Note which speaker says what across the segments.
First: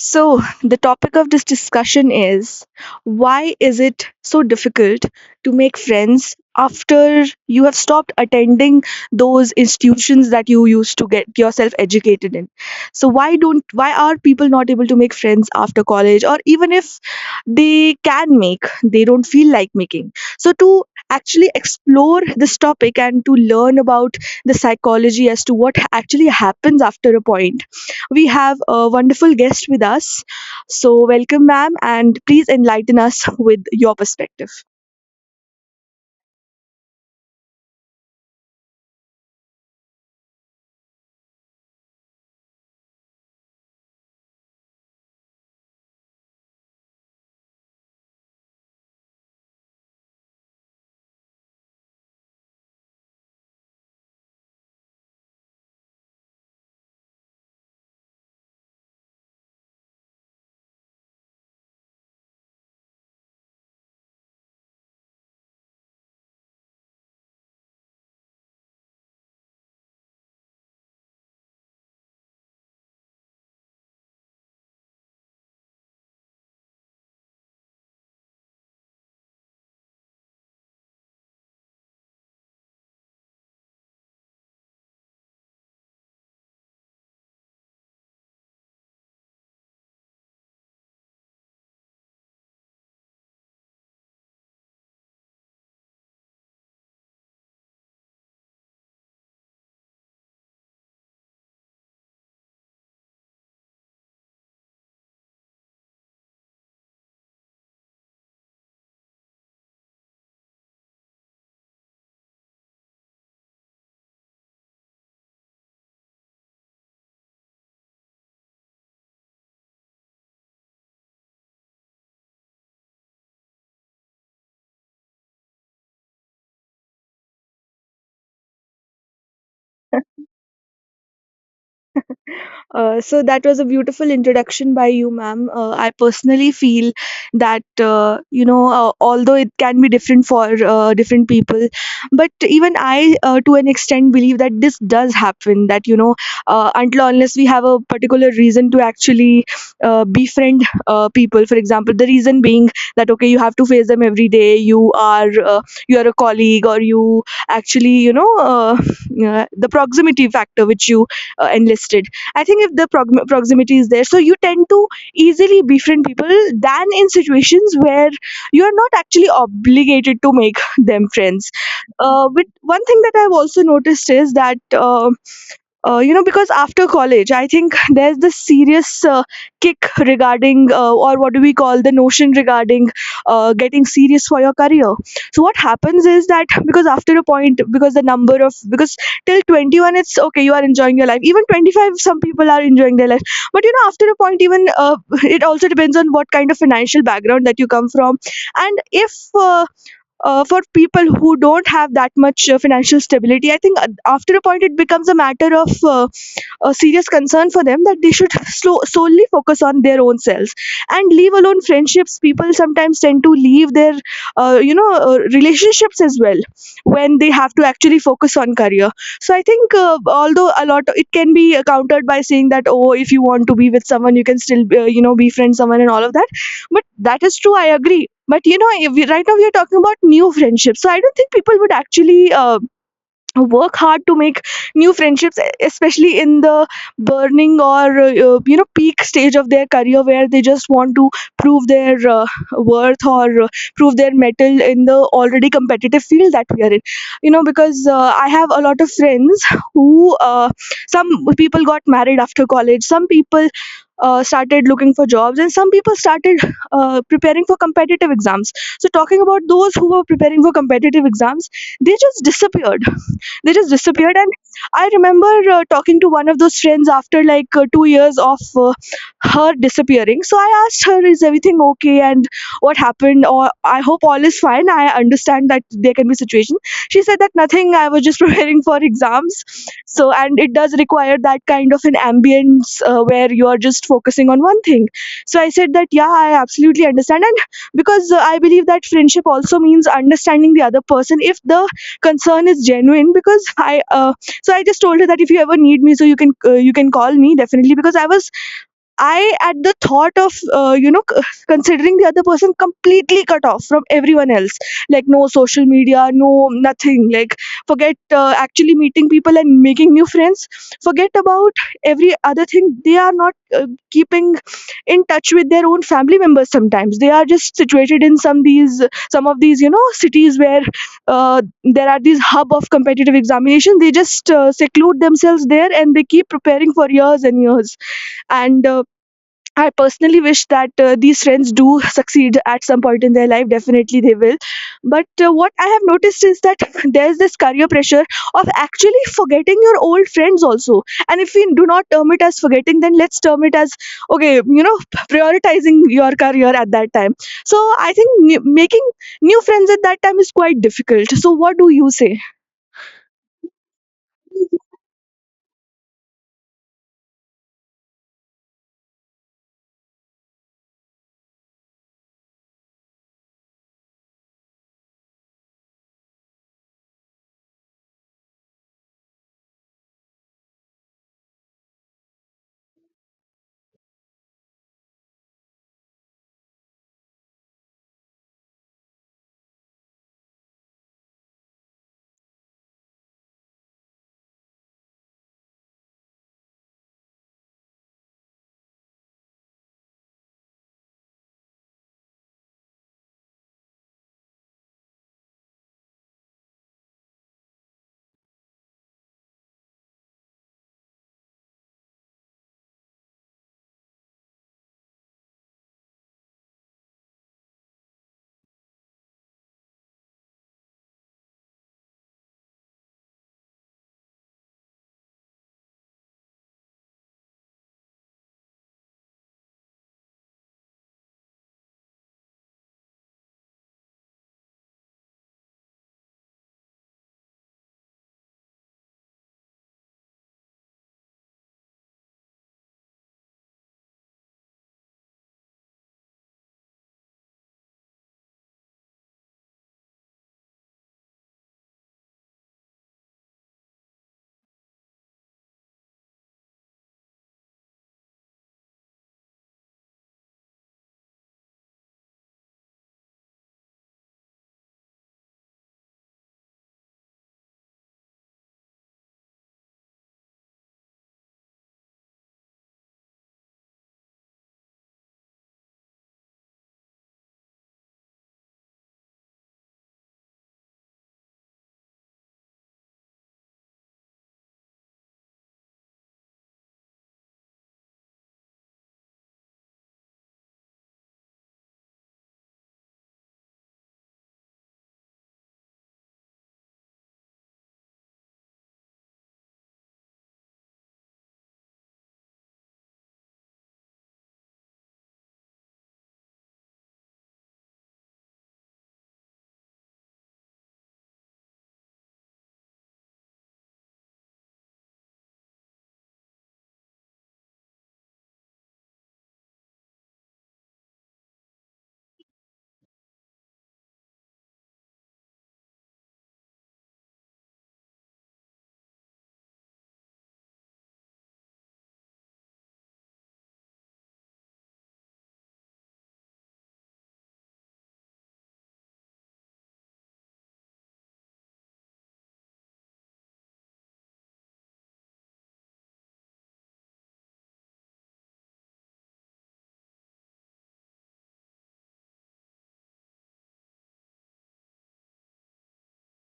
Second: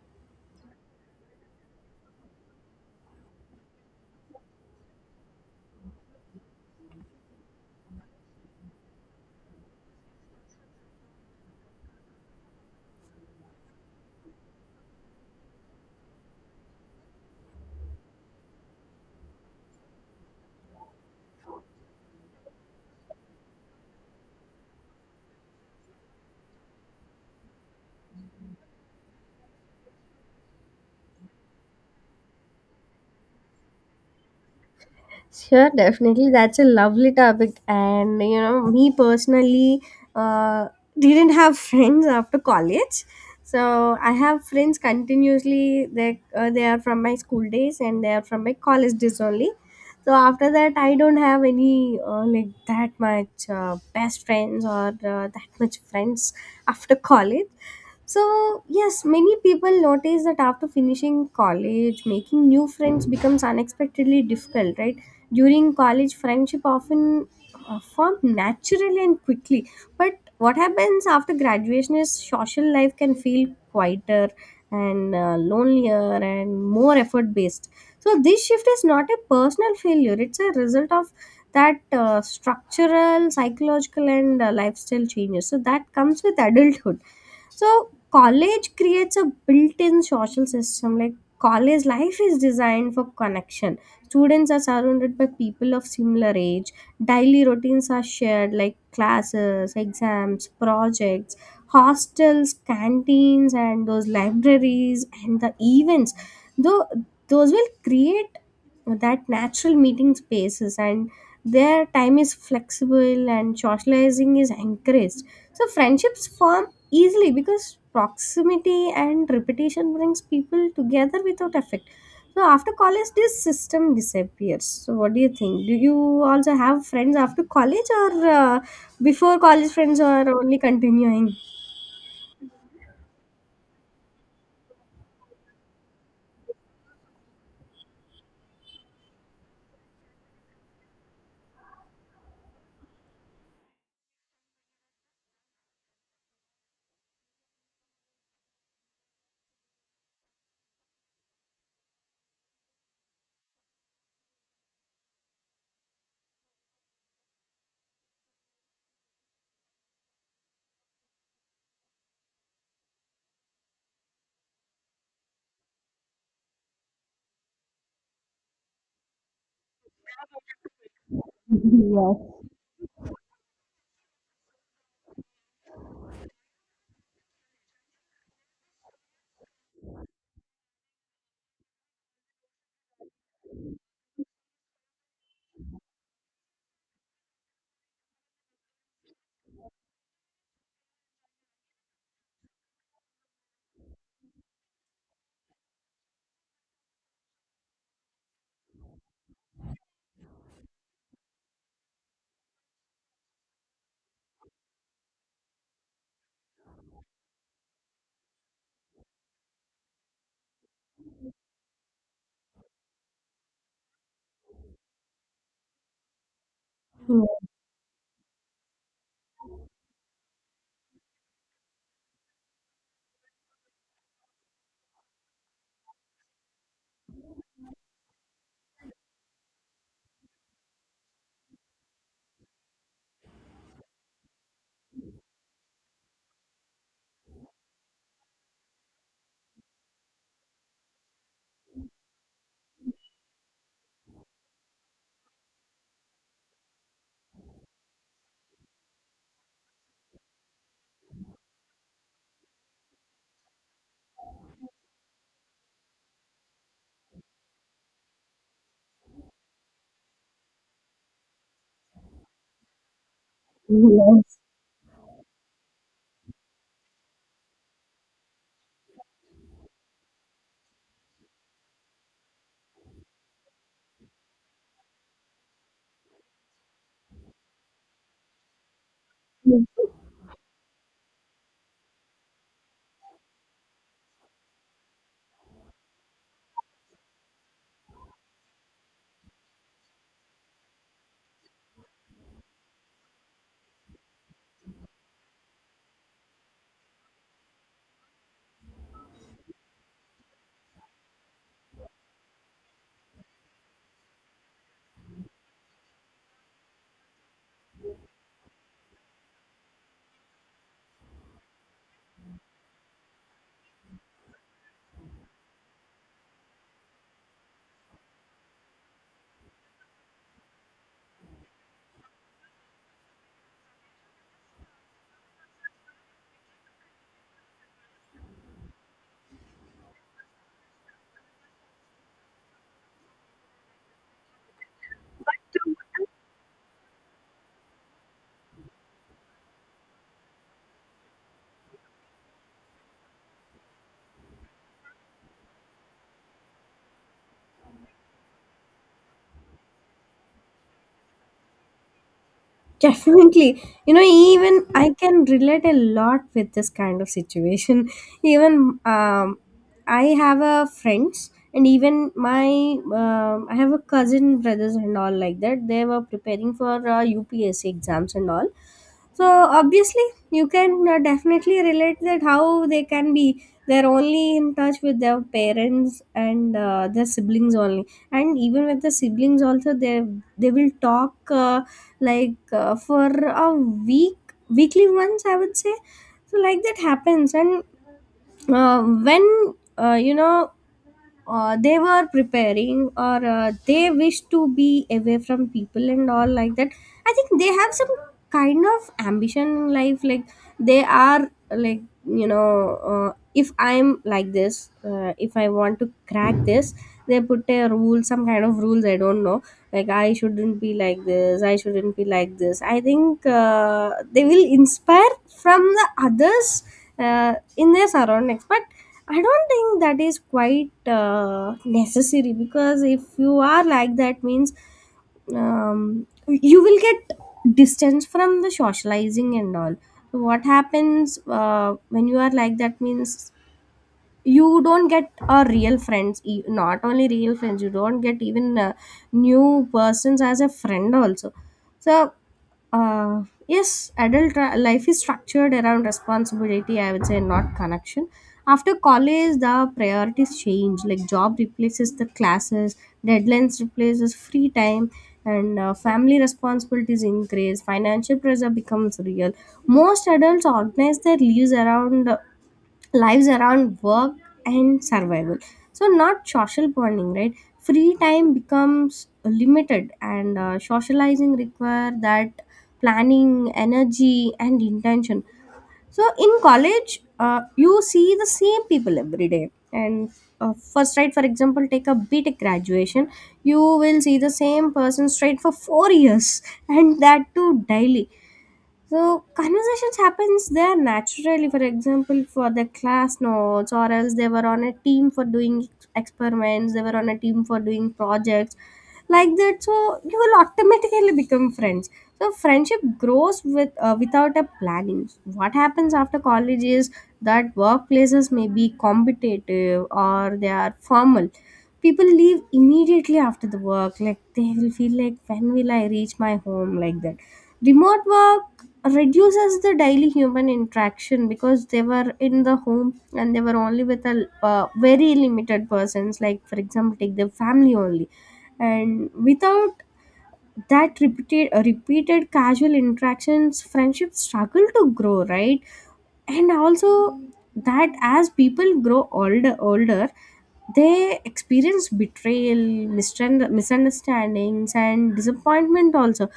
Speaker 1: So, the topic of this discussion is why is it so difficult to make friends after you have stopped attending those institutions that you used to get yourself educated in? So, why are people not able to make friends after college, or even if they can make, they don't feel like making? So, to actually explore this topic and to learn about the psychology as to what actually happens after a point, we have a wonderful guest with us. So, welcome, ma'am, and please enlighten us with your perspective.
Speaker 2: Sure, definitely. That's a lovely topic. And, you know, me personally uh, didn't have friends after college. So I have friends continuously. They are from my school days and they are from my college days only. So after that, I don't have any like that much best friends or that much friends after college. So, yes, many people notice that after finishing college, making new friends becomes unexpectedly difficult, right? During college, friendship often form naturally and quickly. But what happens after graduation is social life can feel quieter and lonelier and more effort based. So this shift is not a personal failure; it's a result of that structural, psychological, and lifestyle changes. So that comes with adulthood. So college creates a built-in social system. Like college life is designed for connection. Students are surrounded by people of similar age. Daily routines are shared like classes, exams, projects, hostels, canteens and those libraries and the events. Though those will create that natural meeting spaces and their time is flexible and socializing is encouraged. So friendships form easily because proximity and repetition brings people together without effect. So after college this system disappears. So what do you think, do you also have friends after college or before college friends or only continuing?
Speaker 1: So that was a beautiful introduction by you, ma'am. I personally feel that although it can be different for different people, but even I, to an extent, believe that this does happen. That, until or unless we have a particular reason to actually befriend people. For example, the reason being that okay, you have to face them every day. You are a colleague, or you actually, the proximity factor which you enlisted. I think if the proximity is there, so you tend to easily befriend people than in situations where you are not actually obligated to make them friends. Uh, But
Speaker 2: Yes.
Speaker 1: one thing that I've also noticed is that because after college, I think there's this serious kick regarding, or what do we call, the notion regarding getting serious for your career. So, what happens is that because after a point, because the number of, because till 21, it's okay, you are enjoying your life. Even 25, some people are enjoying their life. But, after a point, even it also depends on what kind of financial background that you come from. And if For people who don't have that much financial stability, I think after a point, it becomes a matter of a serious concern for them, that they should solely focus on their own selves and leave alone friendships. People sometimes tend to leave their relationships as well when they have to actually focus on career. So I think, although a lot, it can be countered by saying that, oh, if you want to be with someone, you can still, befriend someone and all of that. But that is true, I agree. But if right now we are talking about new friendships, so I don't think people would actually work hard to make new friendships, especially in the burning or peak stage of their career, where they just want to prove their worth, or prove their metal in the already competitive field that we are in. Because I have a lot of friends who, some people got married after college, some people started looking for jobs, and some people started preparing for competitive exams. So talking about those who were preparing for competitive exams, they just disappeared. They just disappeared. And
Speaker 2: Yes.
Speaker 1: I remember talking to one of those friends after like 2 years of her disappearing. So I asked her, "Is everything okay? And what happened? Or I hope all is fine. I understand that there can be situation." She said that nothing. I was just preparing for exams.
Speaker 2: Yes.
Speaker 1: So, and it does require that kind of an ambience where you are just focusing on one thing. So I said that yeah, I absolutely understand. And because I believe that friendship also means understanding the other person. If the concern is genuine, because I so I just told her that if you ever need me, so you can call me definitely, because I, at the thought of, considering the other person completely cut off from everyone else, like no social media, no nothing, like forget actually meeting people and making new friends, forget about every other thing. They are not keeping in touch with their own family members sometimes. They are just situated in some of these cities where there are these hub of competitive examination. They just seclude themselves there, and they keep preparing for years and years. And I personally wish that these friends do succeed at some point in their life. Definitely they will. But what I have noticed is that there's this career pressure of actually forgetting your old friends also. And if we do not term it as forgetting, then let's term it as, okay, prioritizing your career at that time. So I think making new friends at that time is quite difficult. So what do you say?
Speaker 2: Definitely. You know, even I can relate a lot with this kind of situation. Even I have a friends and even my I have a cousin brothers and all like that. They were preparing for UPSC exams and all. So obviously, you can definitely relate that how they can be. They're only in touch with their parents and their siblings only and even with the siblings also they will talk like for a week, weekly once I would say. So like that happens and when uh, you know they were preparing or they wish to be away from people and all like that. I think they have some kind of ambition in life, like they are like, you know, if I'm like this, if I want to crack this, they put a rule, some kind of rules, I don't know, like I shouldn't be like this, I shouldn't be like this. I think they will inspire from the others in their surroundings. But I don't think that is quite necessary, because if you are like that means you will get distance from the socializing and all. So what happens when you are like that means you don't get a real friends, not only real friends, you don't get even new persons as a friend also. So yes, adult life is structured around responsibility, I would say, not connection. After college the priorities change, like job replaces the classes, deadlines replaces free time, and family responsibilities increase, financial pressure becomes real. Most adults organize their lives around work and survival, so not social bonding, right? Free time becomes limited and socializing require that planning, energy and intention. So in college you see the same people every day and first right, for example take a btech graduation, you will see the same person straight for 4 years and that too daily. So conversations happens there naturally. For example, for the class notes, or else they were on a team for doing experiments. They were on a team for doing projects, like that. So you will automatically become friends. So friendship grows with without a planning. What happens after college is that workplaces may be competitive or they are formal. People leave immediately after the work, like they will feel like when will I reach my home, like that. Remote work reduces the daily human interaction, because they were in the home and they were only with a very limited persons, like, for example, take their family only. And without that repeated casual interactions, friendships struggle to grow, right? And also, that as people grow older, they experience betrayal, misunderstandings, and disappointment also.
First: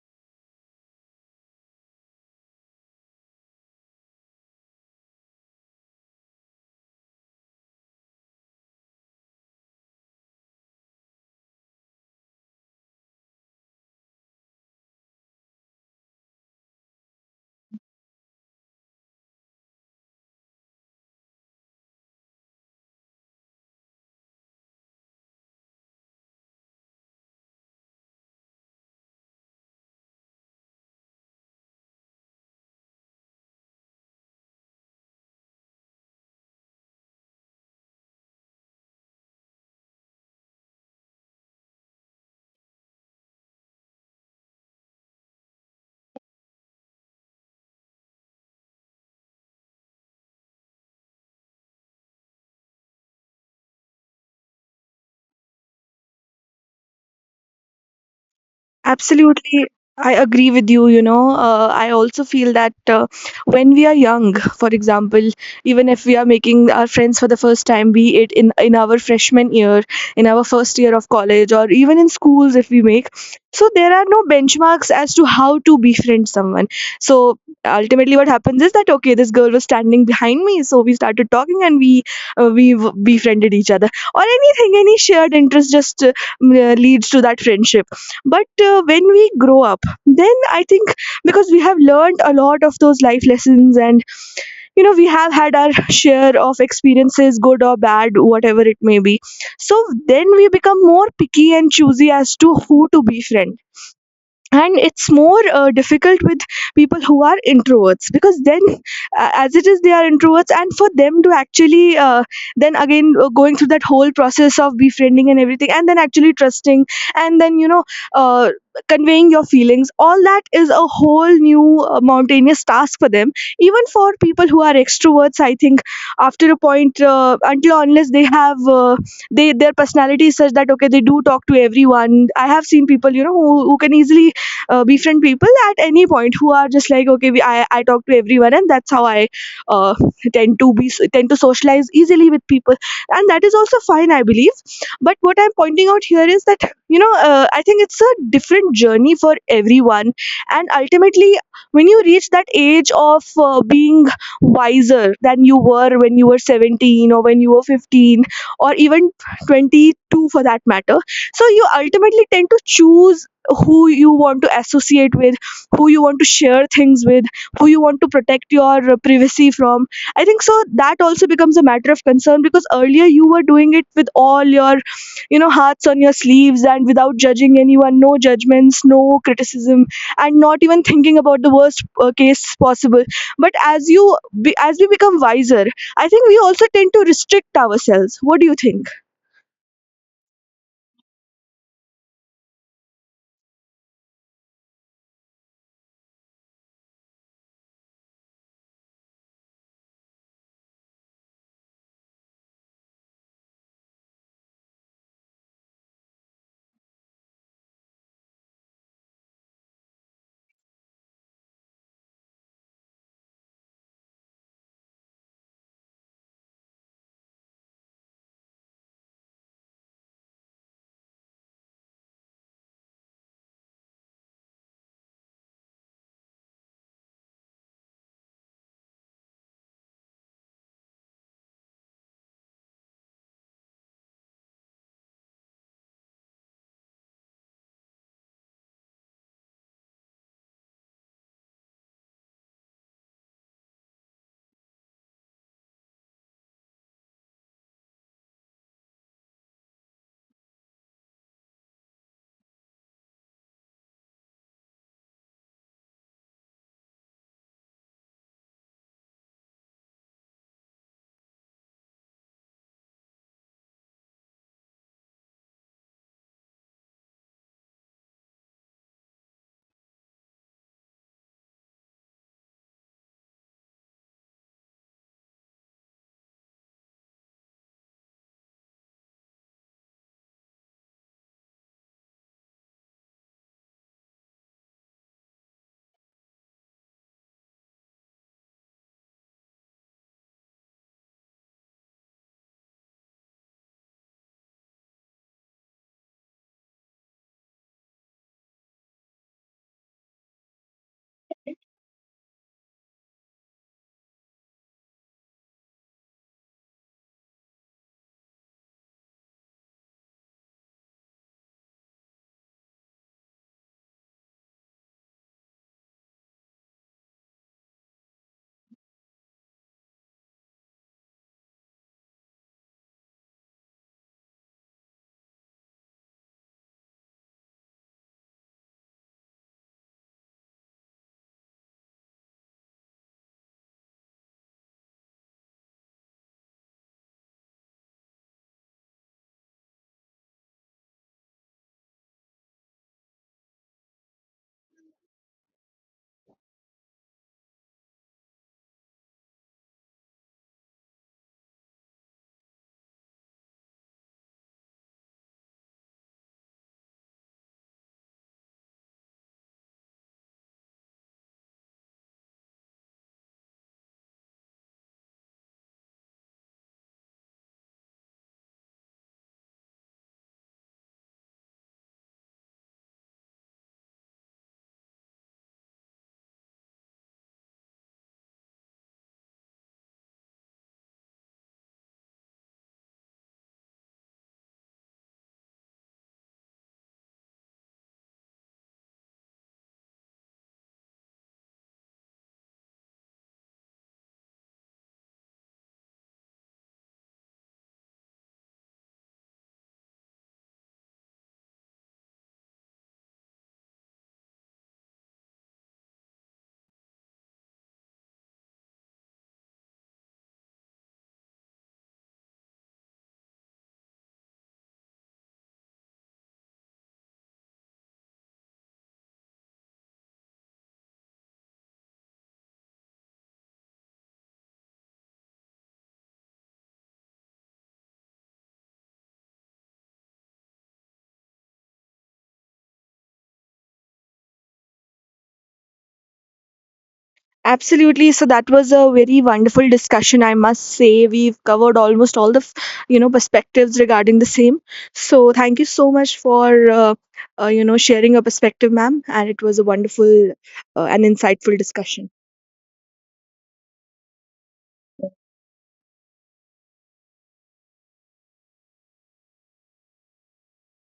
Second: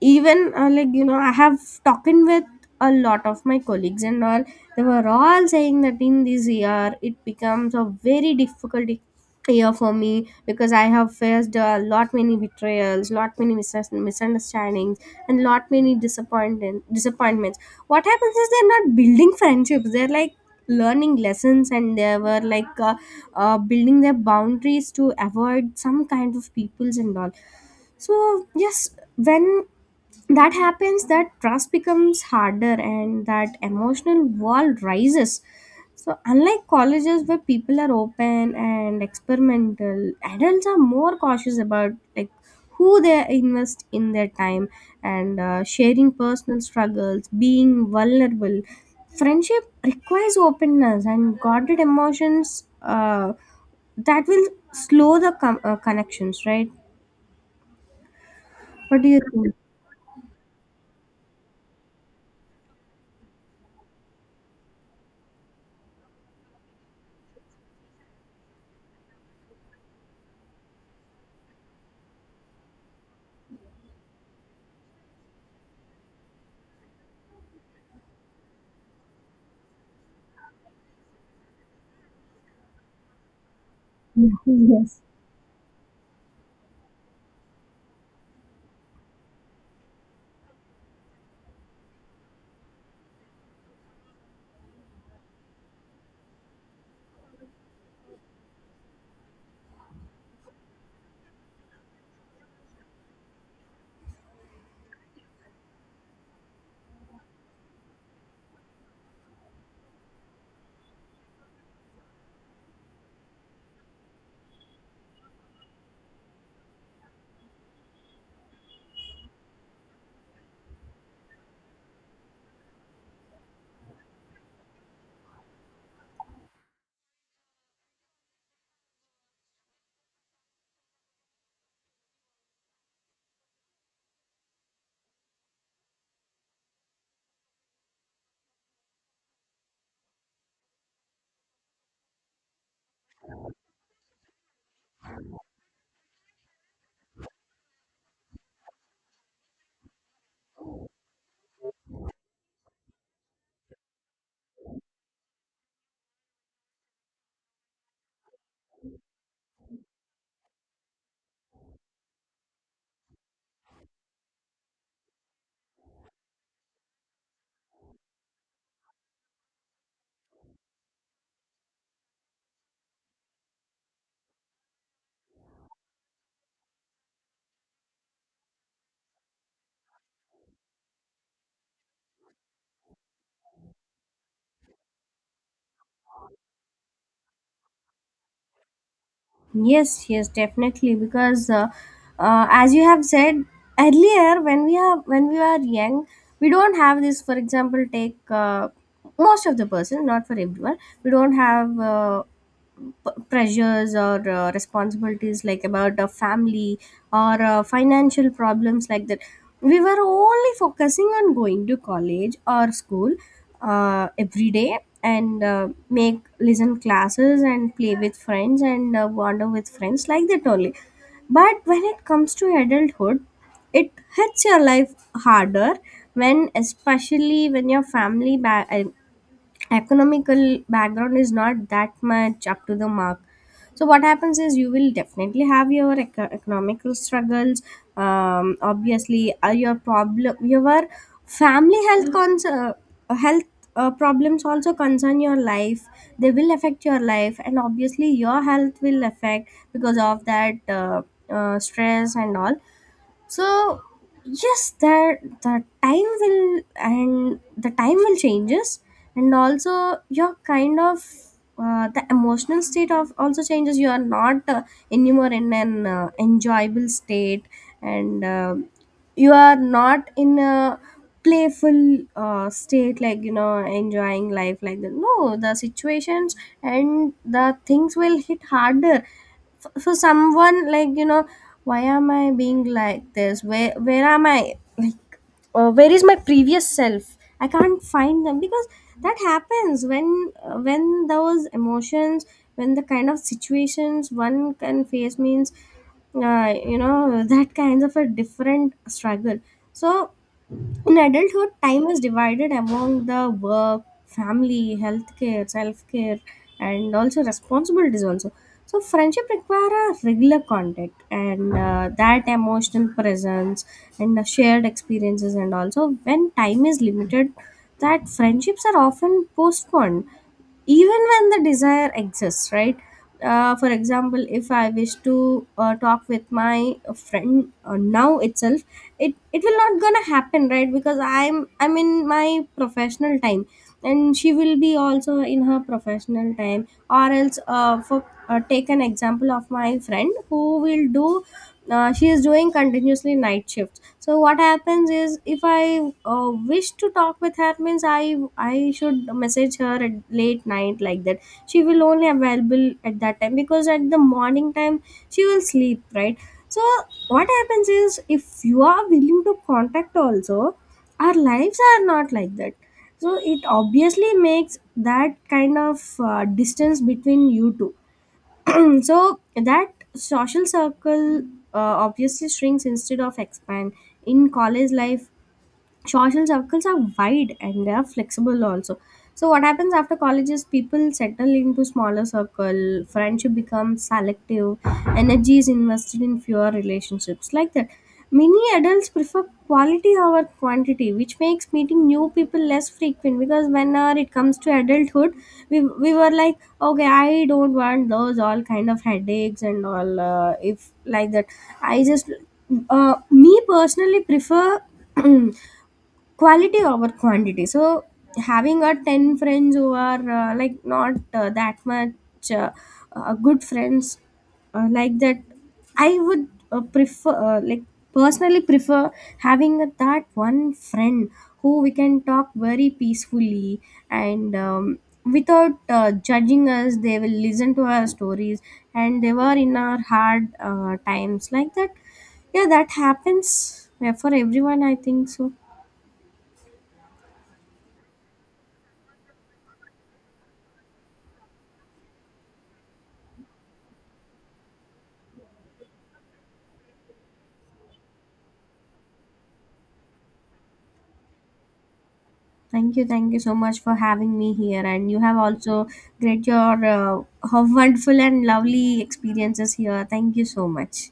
Speaker 2: Even like you know, I have talking with a lot of my colleagues and all, they were all saying that in this year it becomes a very difficult year for me, because I have faced a lot many betrayals, lot many misunderstandings, and lot many disappointments. What happens is they're not building friendships, they're like learning lessons, and they were like building their boundaries to avoid some kind of peoples and all. So yes, when that happens, that trust becomes harder and that emotional wall rises. So unlike colleges where people are open and experimental, adults are more cautious about like who they invest in their time and sharing personal struggles, being vulnerable. Friendship requires openness, and guarded emotions that will slow the connections, right? What do you think?
Speaker 1: Absolutely, I agree with you. I also feel that when we are young, for example, even if we are making our friends for the first time, be it in our freshman year, in our first year of college, or even in schools, if we make, so there are no benchmarks as to how to befriend someone. So ultimately, what happens is that okay, this girl was standing behind me, so we started talking, and we befriended each other, or
Speaker 2: Yeah,
Speaker 1: anything, any
Speaker 2: yes.
Speaker 1: shared interest just leads to that friendship. But when we grow up, then I think, because we have learned a lot of those life lessons, and we have had our share of experiences, good or bad, whatever it may be. So then we become more picky and choosy as to who to befriend, and it's more difficult with people who are introverts, because then, as it is, they are introverts, and for them to actually, then again, going through that whole process of befriending and everything, and then actually trusting, and then uh, conveying your feelings, all that is a whole new mountainous task for them. Even for people who are extroverts, I think after a point, until or unless they have, they their personality is such that okay, they do talk to everyone. I have seen people, who can easily befriend people at any point, who are just like okay, I talk to everyone, and that's how I uh, tend to socialize easily with people. And that is also fine, I believe. But what I'm pointing out here is that I think it's a different journey for everyone, and ultimately when you reach that age of being wiser than you were when you were 17, or when you were 15, or even 22 for that matter. So you ultimately tend to choose who you want to associate with, who you want to share things with, who you want to protect your privacy from. I think so that also becomes a matter of concern, because earlier you were doing it with all your, hearts on your sleeves, and without judging anyone, no judgments, no criticism, and not even thinking about the worst case possible. But as we become wiser, I think we also tend to restrict ourselves. What do you think?
Speaker 2: Yes, yes, definitely. Because as you have said earlier, when we are young, we don't have this. For example, take most of the person, not for everyone. We don't have. Pressures or responsibilities like about a family or financial problems, like that. We were only focusing on going to college or school every day and make listen classes and play with friends and wander with friends like that only. But when it comes to adulthood, it hits your life harder, when especially when your family ba- I economical background is not that much up to the mark. So what happens is you will definitely have your economical struggles. Obviously your problem, your family health problems also concern your life. They will affect your life, and obviously your health will affect because of that stress and all. So yes, there the time will changes. And also your kind of the emotional state of also changes. You are not anymore in an enjoyable state, and you are not in a playful state, like you know, enjoying life like that, no the situations and the things will hit harder. For someone like, you know, why am I being like this, where am I, like where is my previous self, I can't find them. Because that happens when when those emotions, when the kind of situations one can face means you know that kinds of a different struggle. So in adulthood, time is divided among the work, family, healthcare, self care, and also responsibilities. Also, so friendship require a regular contact and that emotional presence and the shared experiences. And also, when time is limited, that friendships are often postponed even when the desire exists, right? For example, if I wish to talk with my friend now itself, it will not gonna happen, right? Because I'm in my professional time and she will be also in her professional time. Or else, for take an example of my friend who will do, she is doing continuously night shifts. So what happens is if I wish to talk with her means I should message her at late night, like that. She will only available at that time, because at the morning time she will sleep, right? So what happens is, if you are willing to contact also, our lives are not like that. So it obviously makes that kind of distance between you two. So that social circle obviously shrinks instead of expand. In college life social circles are wide and they are flexible also. So what happens after college is people settle into smaller circle, friendship becomes selective, energy is invested in fewer relationships, like that. Many adults prefer quality over quantity, which makes meeting new people less frequent, because whenever it comes to adulthood we were like, okay, I don't want those all kind of headaches and all, if like that, I just, me personally prefer quality over quantity. So having a 10 friends who are like not that much good friends like that, I would prefer, personally prefer having a, that one friend who we can talk very peacefully, and without judging us, they will listen to our stories and they were in our hard times, like that. Yeah that happens, yeah, for everyone I think so.
Speaker 1: Absolutely. So that was a very wonderful discussion, I must say. We've covered almost all the perspectives regarding the same. So thank you so much for, sharing your perspective, ma'am. And it was a wonderful and insightful discussion.
Speaker 2: Thank you so much for having me here, and you have also great your wonderful and lovely experiences here. Thank you so much.